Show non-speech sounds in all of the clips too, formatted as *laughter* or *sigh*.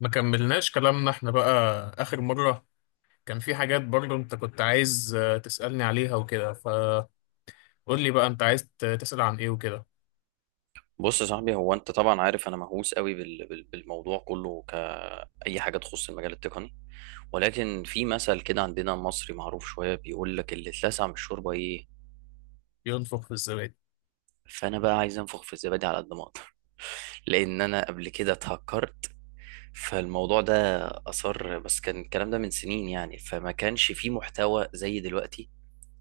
ما كملناش كلامنا احنا بقى، آخر مرة. كان في حاجات برضو انت كنت عايز تسألني عليها وكده، فقول لي بقى انت عايز تسأل عن ايه وكده. بص يا صاحبي، هو انت طبعا عارف انا مهووس قوي بالموضوع كله كأي حاجه تخص المجال التقني. ولكن في مثل كده عندنا مصري معروف شويه بيقول لك، اللي اتلسع من الشوربه ايه؟ ينفخ في الزبادي. فانا بقى عايز انفخ في الزبادي على قد ما اقدر *laughs* لان انا قبل كده اتهكرت، فالموضوع ده اثر. بس كان الكلام ده من سنين يعني، فما كانش فيه محتوى زي دلوقتي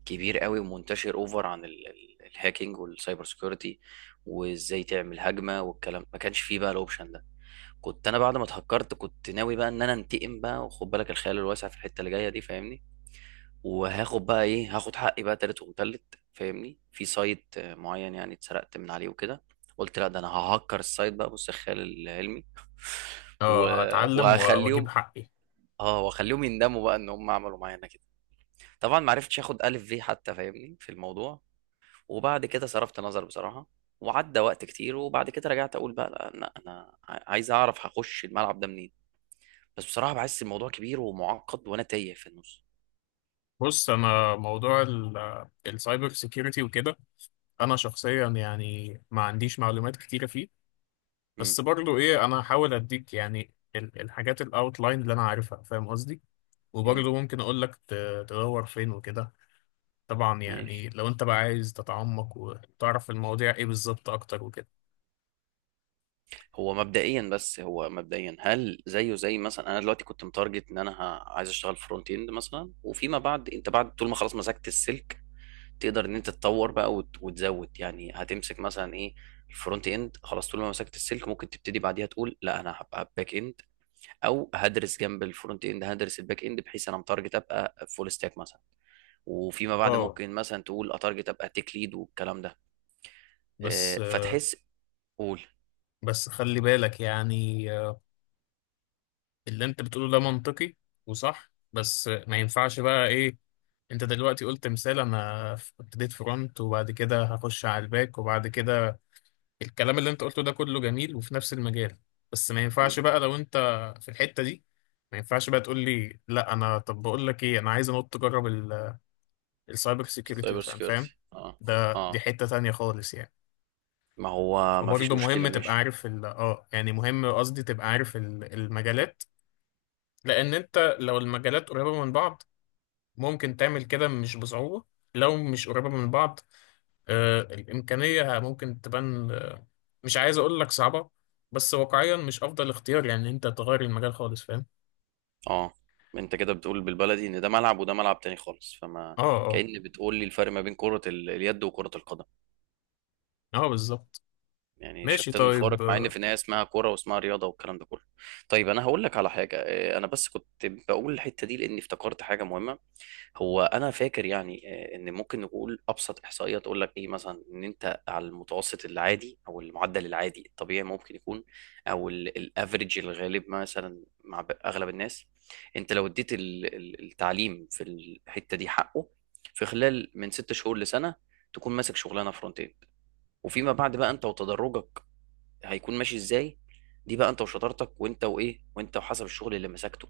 كبير قوي ومنتشر اوفر عن الهاكينج والسايبر سيكيورتي. وازاي تعمل هجمه والكلام، ما كانش فيه بقى الاوبشن ده. كنت انا بعد ما اتهكرت كنت ناوي بقى ان انا انتقم بقى، وخد بالك الخيال الواسع في الحته اللي جايه دي فاهمني. وهاخد بقى ايه، هاخد حقي بقى تالت ومتلت فاهمني، في سايت معين يعني اتسرقت من عليه وكده. قلت لا، ده انا ههكر السايت بقى، بص الخيال العلمي. *laughs* و... اه، هتعلم واجيب وهخليهم، حقي. اه واخليهم يندموا بقى ان هم عملوا معانا كده. طبعا ما عرفتش اخد الف في حتى فاهمني في الموضوع. وبعد كده صرفت نظر بصراحه، وعدى وقت كتير. وبعد كده رجعت اقول بقى لا، لا، انا عايز اعرف هخش الملعب ده منين. بس بصراحة بحس الموضوع كبير ومعقد، وأنا تايه في النص. بص، انا موضوع السايبر سيكيورتي وكده، انا شخصيا يعني ما عنديش معلومات كتيرة فيه. مم. بس برضو ايه، انا هحاول اديك يعني الحاجات الاوتلاين اللي انا عارفها، فاهم قصدي؟ مم. وبرضو ممكن اقول لك تدور فين وكده، طبعا ماشي. يعني لو انت بقى عايز تتعمق وتعرف المواضيع ايه بالظبط اكتر وكده. هو مبدئيا هل زيه زي مثلا أنا دلوقتي كنت متارجت إن أنا عايز أشتغل فرونت إند مثلا، وفيما بعد أنت بعد طول ما خلاص مسكت السلك، تقدر إن أنت تطور بقى وتزود يعني هتمسك مثلا إيه؟ الفرونت إند خلاص، طول ما مسكت السلك ممكن تبتدي بعديها تقول لا، أنا هبقى باك إند، أو هدرس جنب الفرونت إند، هدرس الباك إند بحيث أنا متارجت أبقى فول ستاك مثلا. وفيما بعد اه، ممكن مثلا تقول اتارجت ابقى تيك ليد والكلام ده. بس آه، فتحس. قول. بس خلي بالك، يعني اللي انت بتقوله ده منطقي وصح، بس ما ينفعش بقى ايه. انت دلوقتي قلت مثال، انا ابتديت فرونت وبعد كده هخش على الباك وبعد كده الكلام اللي انت قلته ده كله جميل وفي نفس المجال، بس ما ينفعش مم. بقى لو انت في الحتة دي، ما ينفعش بقى تقول لي لا، انا طب بقول لك ايه، انا عايز انط اجرب السايبر سيكيورتي سايبر مثلا، فاهم؟ سيكيورتي. اه ده دي اه حتة تانية خالص يعني. ما هو ما فيش فبرضه مشكلة. مهم تبقى ماشي. عارف ال اه يعني، مهم قصدي، تبقى عارف المجالات. لأن أنت لو المجالات قريبة من بعض، ممكن تعمل كده مش بصعوبة. لو مش قريبة من بعض، آه، الإمكانية ممكن تبان. مش عايز أقول لك صعبة، بس واقعيا مش أفضل اختيار، يعني أنت تغير المجال خالص، فاهم؟ اه، انت كده بتقول بالبلدي ان ده ملعب وده ملعب تاني خالص، فما اه، اه، كأن بتقول لي الفرق ما بين كرة اليد وكرة القدم. اه، بالظبط. يعني ماشي، شتان الفارق طيب. مع ان في النهاية اسمها كرة واسمها رياضة والكلام ده كله. طيب انا هقول لك على حاجة. انا بس كنت بقول الحتة دي لاني افتكرت حاجة مهمة. هو انا فاكر يعني، ان ممكن نقول ابسط احصائيه تقول لك ايه مثلا، ان انت على المتوسط العادي او المعدل العادي الطبيعي ممكن يكون، او الافريج الغالب مثلا مع اغلب الناس، انت لو اديت التعليم في الحته دي حقه، في خلال من 6 شهور لسنه، تكون ماسك شغلانه فرونت اند. وفيما بعد بقى انت وتدرجك هيكون ماشي ازاي، دي بقى انت وشطارتك، وانت وايه، وانت وحسب الشغل اللي مسكته.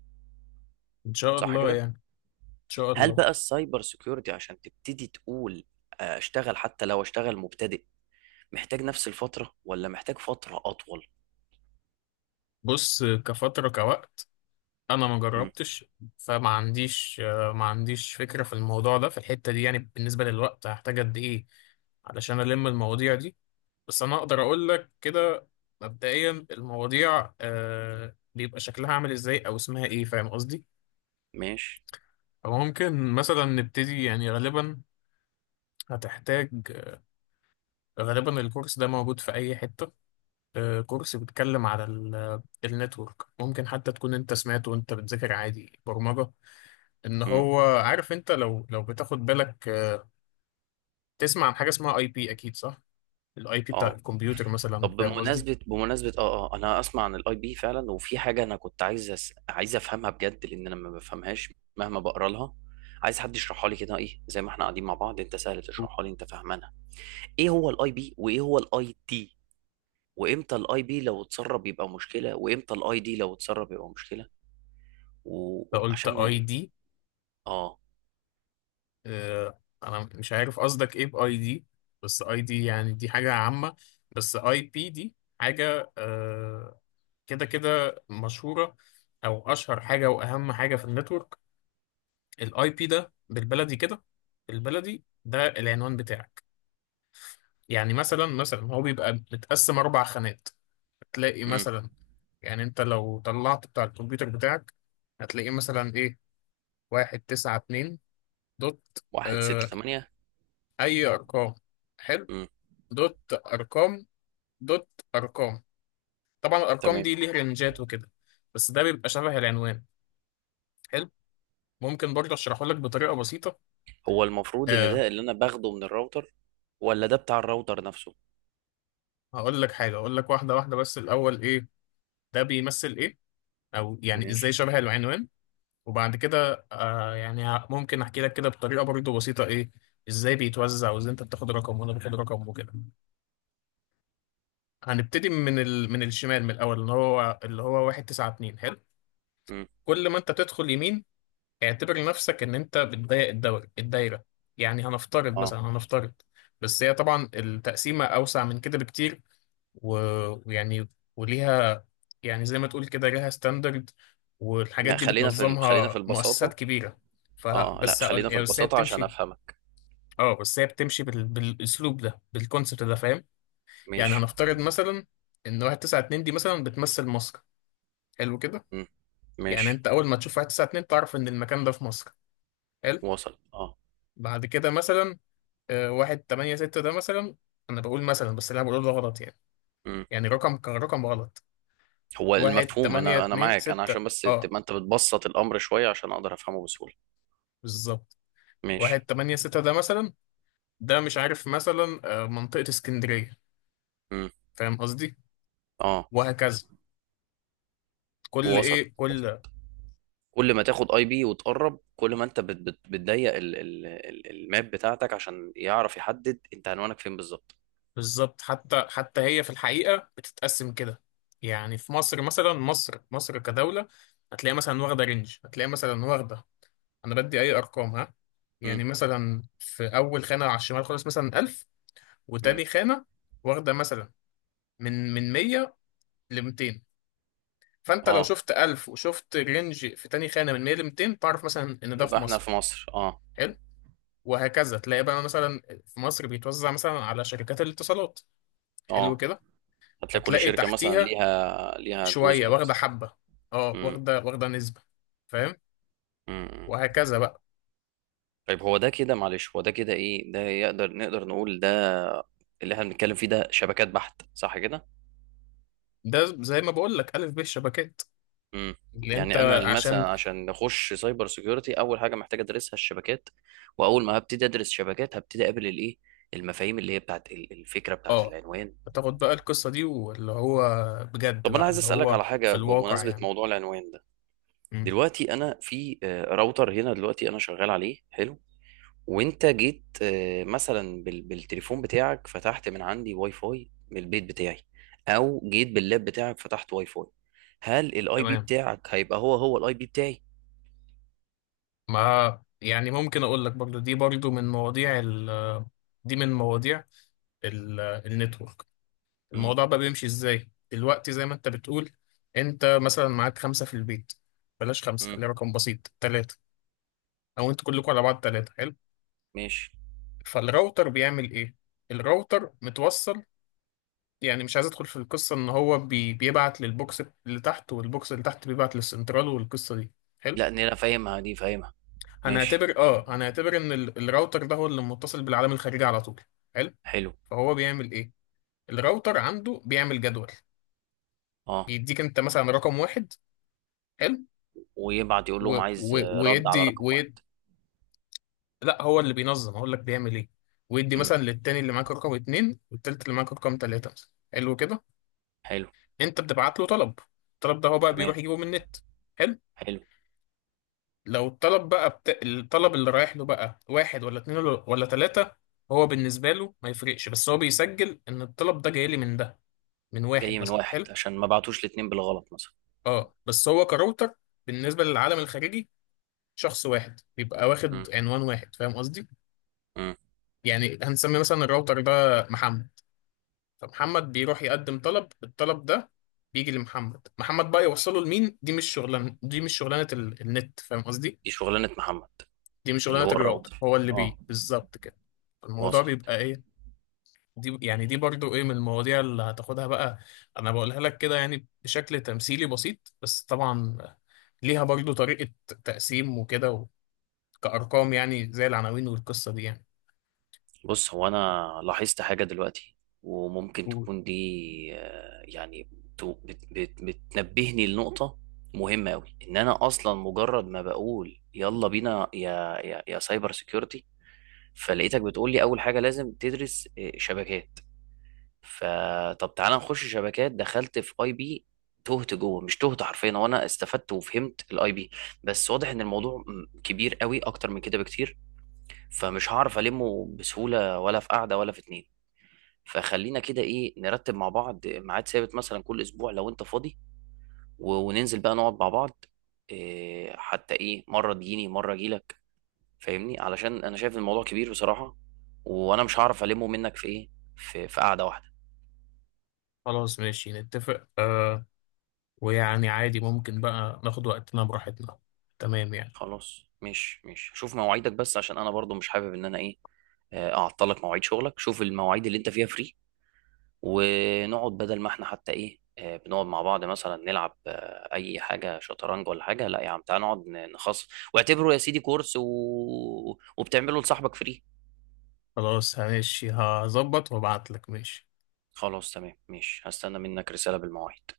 إن شاء صح الله، كده؟ يعني، إن شاء هل الله. بقى السايبر سيكيورتي عشان تبتدي تقول اشتغل، حتى لو اشتغل مبتدئ، محتاج نفس الفترة ولا محتاج فترة أطول؟ بص، كفترة، كوقت، انا ما مم. جربتش، فما عنديش آه، ما عنديش فكره في الموضوع ده، في الحته دي، يعني بالنسبه للوقت هحتاج قد ايه علشان الم المواضيع دي. بس انا اقدر اقول لك كده، مبدئيا المواضيع بيبقى شكلها عامل ازاي او اسمها ايه، فاهم قصدي؟ ماشي. فممكن مثلا نبتدي، يعني غالبا هتحتاج، غالبا الكورس ده موجود في اي حته. كورس بيتكلم على النتورك، ممكن حتى تكون انت سمعته وانت بتذاكر عادي برمجه، ان مم. هو عارف. انت لو بتاخد بالك تسمع عن حاجه اسمها اي بي، اكيد صح؟ الاي بي بتاع اه. الكمبيوتر مثلا، طب فاهم قصدي؟ بمناسبة انا اسمع عن الاي بي فعلا، وفي حاجة انا كنت عايز عايز افهمها بجد، لان انا ما بفهمهاش مهما بقرا لها. عايز حد يشرحها لي كده، ايه زي ما احنا قاعدين مع بعض، انت سهل تشرحها لي، انت فاهمانها. ايه هو الاي بي وايه هو الاي تي، وامتى الاي بي لو اتسرب يبقى مشكلة، وامتى الاي دي لو اتسرب يبقى مشكلة، فقلت وعشان اي ب... دي. اه انا مش عارف قصدك ايه باي دي، بس اي دي يعني دي حاجه عامه، بس اي بي دي حاجه كده كده مشهوره، او اشهر حاجه واهم حاجه في النتورك. الاي بي ده بالبلدي كده، بالبلدي ده العنوان بتاعك. يعني مثلا هو بيبقى متقسم اربع خانات، تلاقي امم. مثلا، يعني انت لو طلعت بتاع الكمبيوتر بتاعك، هتلاقيه مثلا ايه: واحد تسعة اتنين دوت. واحد ستة اه، تمانية اي ارقام، حلو، امم. دوت، ارقام، دوت، ارقام. طبعا الارقام تمام. دي ليه رنجات وكده، بس ده بيبقى شبه العنوان، حلو. ممكن برضه اشرحه لك بطريقة بسيطة. هو المفروض ان اه، ده اللي انا باخده من الراوتر، ولا ده بتاع الراوتر نفسه؟ هقول لك حاجة، اقول لك واحدة واحدة. بس الاول ايه ده بيمثل، ايه او يعني ازاي ماشي. شبه العنوان، وبعد كده ممكن احكي لك كده بطريقه برضه بسيطه ايه ازاي بيتوزع وازاي انت بتاخد رقم وانا باخد رقم وكده. هنبتدي من الشمال، من الاول، اللي هو 1 9 2، حلو. امم. كل ما انت تدخل يمين، اعتبر نفسك ان انت بتضيق الدور، الدايره. يعني هنفترض اه، مثلا، بس هي طبعا التقسيمه اوسع من كده بكتير، ويعني، وليها، يعني زي ما تقول كده ليها ستاندرد، والحاجات لا، دي خلينا في خلينا في بتنظمها مؤسسات البساطة. كبيرة. ف اه، لا، بس هقول- خلينا في يعني بس هي البساطة عشان بتمشي افهمك. اه، بس هي بتمشي بالاسلوب ده، بالكونسبت ده، فاهم؟ يعني ماشي. هنفترض مثلا ان 192 دي مثلا بتمثل مصر، حلو كده. امم. يعني ماشي. انت اول ما تشوف 192 تعرف ان المكان ده في مصر، حلو. وصل. اه. بعد كده مثلا 186 ده مثلا، انا بقول مثلا بس اللي انا بقوله ده غلط يعني، امم. يعني رقم كرقم غلط. هو 1 المفهوم 8 انا 2 معاك، انا 6. عشان بس اه، تبقى انت بتبسط الامر شوية عشان اقدر افهمه بسهولة. بالظبط. واحد ماشي. تمانية ستة ده مثلا، ده مش عارف مثلا منطقة اسكندرية، امم. فاهم قصدي؟ اه. وهكذا، وصلت. كل كل ما تاخد اي بي وتقرب، كل ما انت بت بت بتضيق ال ال ال الماب بتاعتك عشان يعرف يحدد انت عنوانك فين بالظبط. بالظبط. حتى هي في الحقيقة بتتقسم كده، يعني في مصر مثلا، مصر كدولة، هتلاقي مثلا واخدة رينج، هتلاقي مثلا واخدة. أنا بدي أي أرقام ها. مم، يعني مثلا في أول خانة على الشمال خالص مثلا 1000، مم. وتاني خانة واخدة مثلا من 100 ل 200. فانت لو اه، شفت 1000 وشفت رينج في تاني خانه من 100 ل 200، تعرف مثلا ان ده يبقى في احنا مصر، في مصر. اه. حلو. وهكذا تلاقي بقى مثلا في مصر بيتوزع مثلا على شركات الاتصالات، حلو اه، كده. هتلاقي كل فتلاقي شركة مثلا تحتيها ليها جزء شويه واخده مثلا. حبه، اه، مم، واخده نسبه، فاهم؟ مم، مم. وهكذا بقى. طيب، هو ده كده معلش هو ده كده ايه ده؟ نقدر نقول ده اللي احنا بنتكلم فيه ده شبكات بحت، صح كده؟ ده زي ما بقول لك الف ب الشبكات امم. اللي انت، يعني انا عشان. مثلا عشان اخش سايبر سيكيورتي اول حاجه محتاج ادرسها الشبكات. واول ما هبتدي ادرس شبكات هبتدي اقابل الايه، المفاهيم اللي هي بتاعت الفكره بتاعت اه، العنوان. بتاخد بقى القصه دي واللي هو، بجد طب انا بقى عايز اللي اسالك هو على في حاجه الواقع بمناسبه يعني. موضوع العنوان ده. مم. دلوقتي انا في راوتر هنا، دلوقتي انا شغال عليه. حلو. وانت جيت، مثلا بالتليفون بتاعك، فتحت من عندي واي فاي من البيت بتاعي، او جيت باللاب بتاعك فتحت واي فاي. هل الاي بي تمام. بتاعك هيبقى هو هو الاي بي بتاعي؟ ما يعني ممكن اقول لك برضو، دي من مواضيع النتورك. الموضوع بقى بيمشي ازاي دلوقتي، زي ما انت بتقول، انت مثلا معاك خمسة في البيت، بلاش خمسة، مم. خليه رقم بسيط: ثلاثة، او انتوا كلكم على بعض ثلاثة، حلو. ماشي. فالراوتر بيعمل ايه؟ الراوتر متوصل، يعني مش عايز ادخل في القصة ان هو بيبعت للبوكس اللي تحت والبوكس اللي تحت بيبعت للسنترال والقصة دي، حلو. لا، نيرة فاهمها دي فاهمها. ماشي. هنعتبر ان الراوتر ده هو اللي متصل بالعالم الخارجي على طول، حلو. حلو. فهو بيعمل ايه؟ الراوتر عنده بيعمل جدول، اه. بيديك انت مثلا رقم واحد، حلو. ويبعت يقول و... لهم و... عايز، رد على ويدي رقم واحد. ويد... لا، هو اللي بينظم، هقول لك بيعمل ايه. ويدي امم. مثلا للتاني اللي معاك رقم اتنين، والتالت اللي معاك رقم تلاتة مثلا، حلو كده. حلو. انت بتبعت له طلب، الطلب ده هو بقى تمام. بيروح يجيبه من النت، حلو. حلو. لو الطلب بقى الطلب اللي رايح له بقى واحد ولا اتنين ولا تلاتة، هو بالنسبة له ما يفرقش، بس هو بيسجل ان الطلب ده جاي لي من ده، من واحد جاي من مثلا، واحد، حلو. عشان ما بعتوش الاتنين بالغلط مثلا. اه، بس هو كراوتر، بالنسبة للعالم الخارجي شخص واحد بيبقى امم. واخد عنوان واحد، فاهم قصدي؟ امم. يعني هنسمي مثلا الراوتر ده محمد، فمحمد بيروح يقدم طلب، الطلب ده بيجي لمحمد، محمد بقى يوصله لمين. دي مش شغلانة النت، فاهم قصدي؟ دي شغلانة محمد. دي مش اللي شغلانة هو الراوتر، الراوتر. هو اللي بيه اه. بالظبط كده. الموضوع وصلت. بيبقى ايه، دي يعني دي برضو ايه من المواضيع اللي هتاخدها بقى. انا بقولها لك كده يعني بشكل تمثيلي بسيط، بس طبعا ليها برضو طريقة تقسيم وكده، كأرقام يعني، زي العناوين والقصة دي يعني. بص، هو انا لاحظت حاجة دلوقتي، وممكن قول. تكون دي، يعني بت بت بتنبهني لنقطة مهمة أوي، إن أنا أصلا مجرد ما بقول يلا بينا يا سايبر سيكيورتي، فلقيتك بتقول لي اول حاجه لازم تدرس شبكات. فطب تعالى نخش شبكات، دخلت في اي بي تهت جوه، مش تهت حرفيا وانا استفدت وفهمت الاي بي. بس واضح ان الموضوع كبير قوي اكتر من كده بكتير، فمش هعرف المه بسهوله ولا في قعده ولا في اتنين. فخلينا كده ايه، نرتب مع بعض ميعاد ثابت مثلا كل اسبوع لو انت فاضي، وننزل بقى نقعد مع بعض. إيه، حتى ايه، مره تجيني مره اجيلك فاهمني، علشان انا شايف الموضوع كبير بصراحة، وانا مش هعرف ألمه منك في ايه، في قعدة واحدة. خلاص ماشي، نتفق ويعني عادي، ممكن بقى ناخد وقتنا براحتنا، تمام يعني. خلاص، مش شوف مواعيدك، بس عشان انا برضو مش حابب ان انا ايه، اعطلك مواعيد شغلك، شوف المواعيد اللي انت فيها فري، ونقعد بدل ما احنا حتى ايه بنقعد مع بعض مثلا نلعب اي حاجة شطرنج ولا حاجة، لا يا عم تعال نقعد نخصص، واعتبره يا سيدي كورس، وبتعمله لصاحبك فري. خلاص ماشي، هظبط وابعتلك، ماشي. خلاص، تمام، ماشي، هستنى منك رسالة بالمواعيد.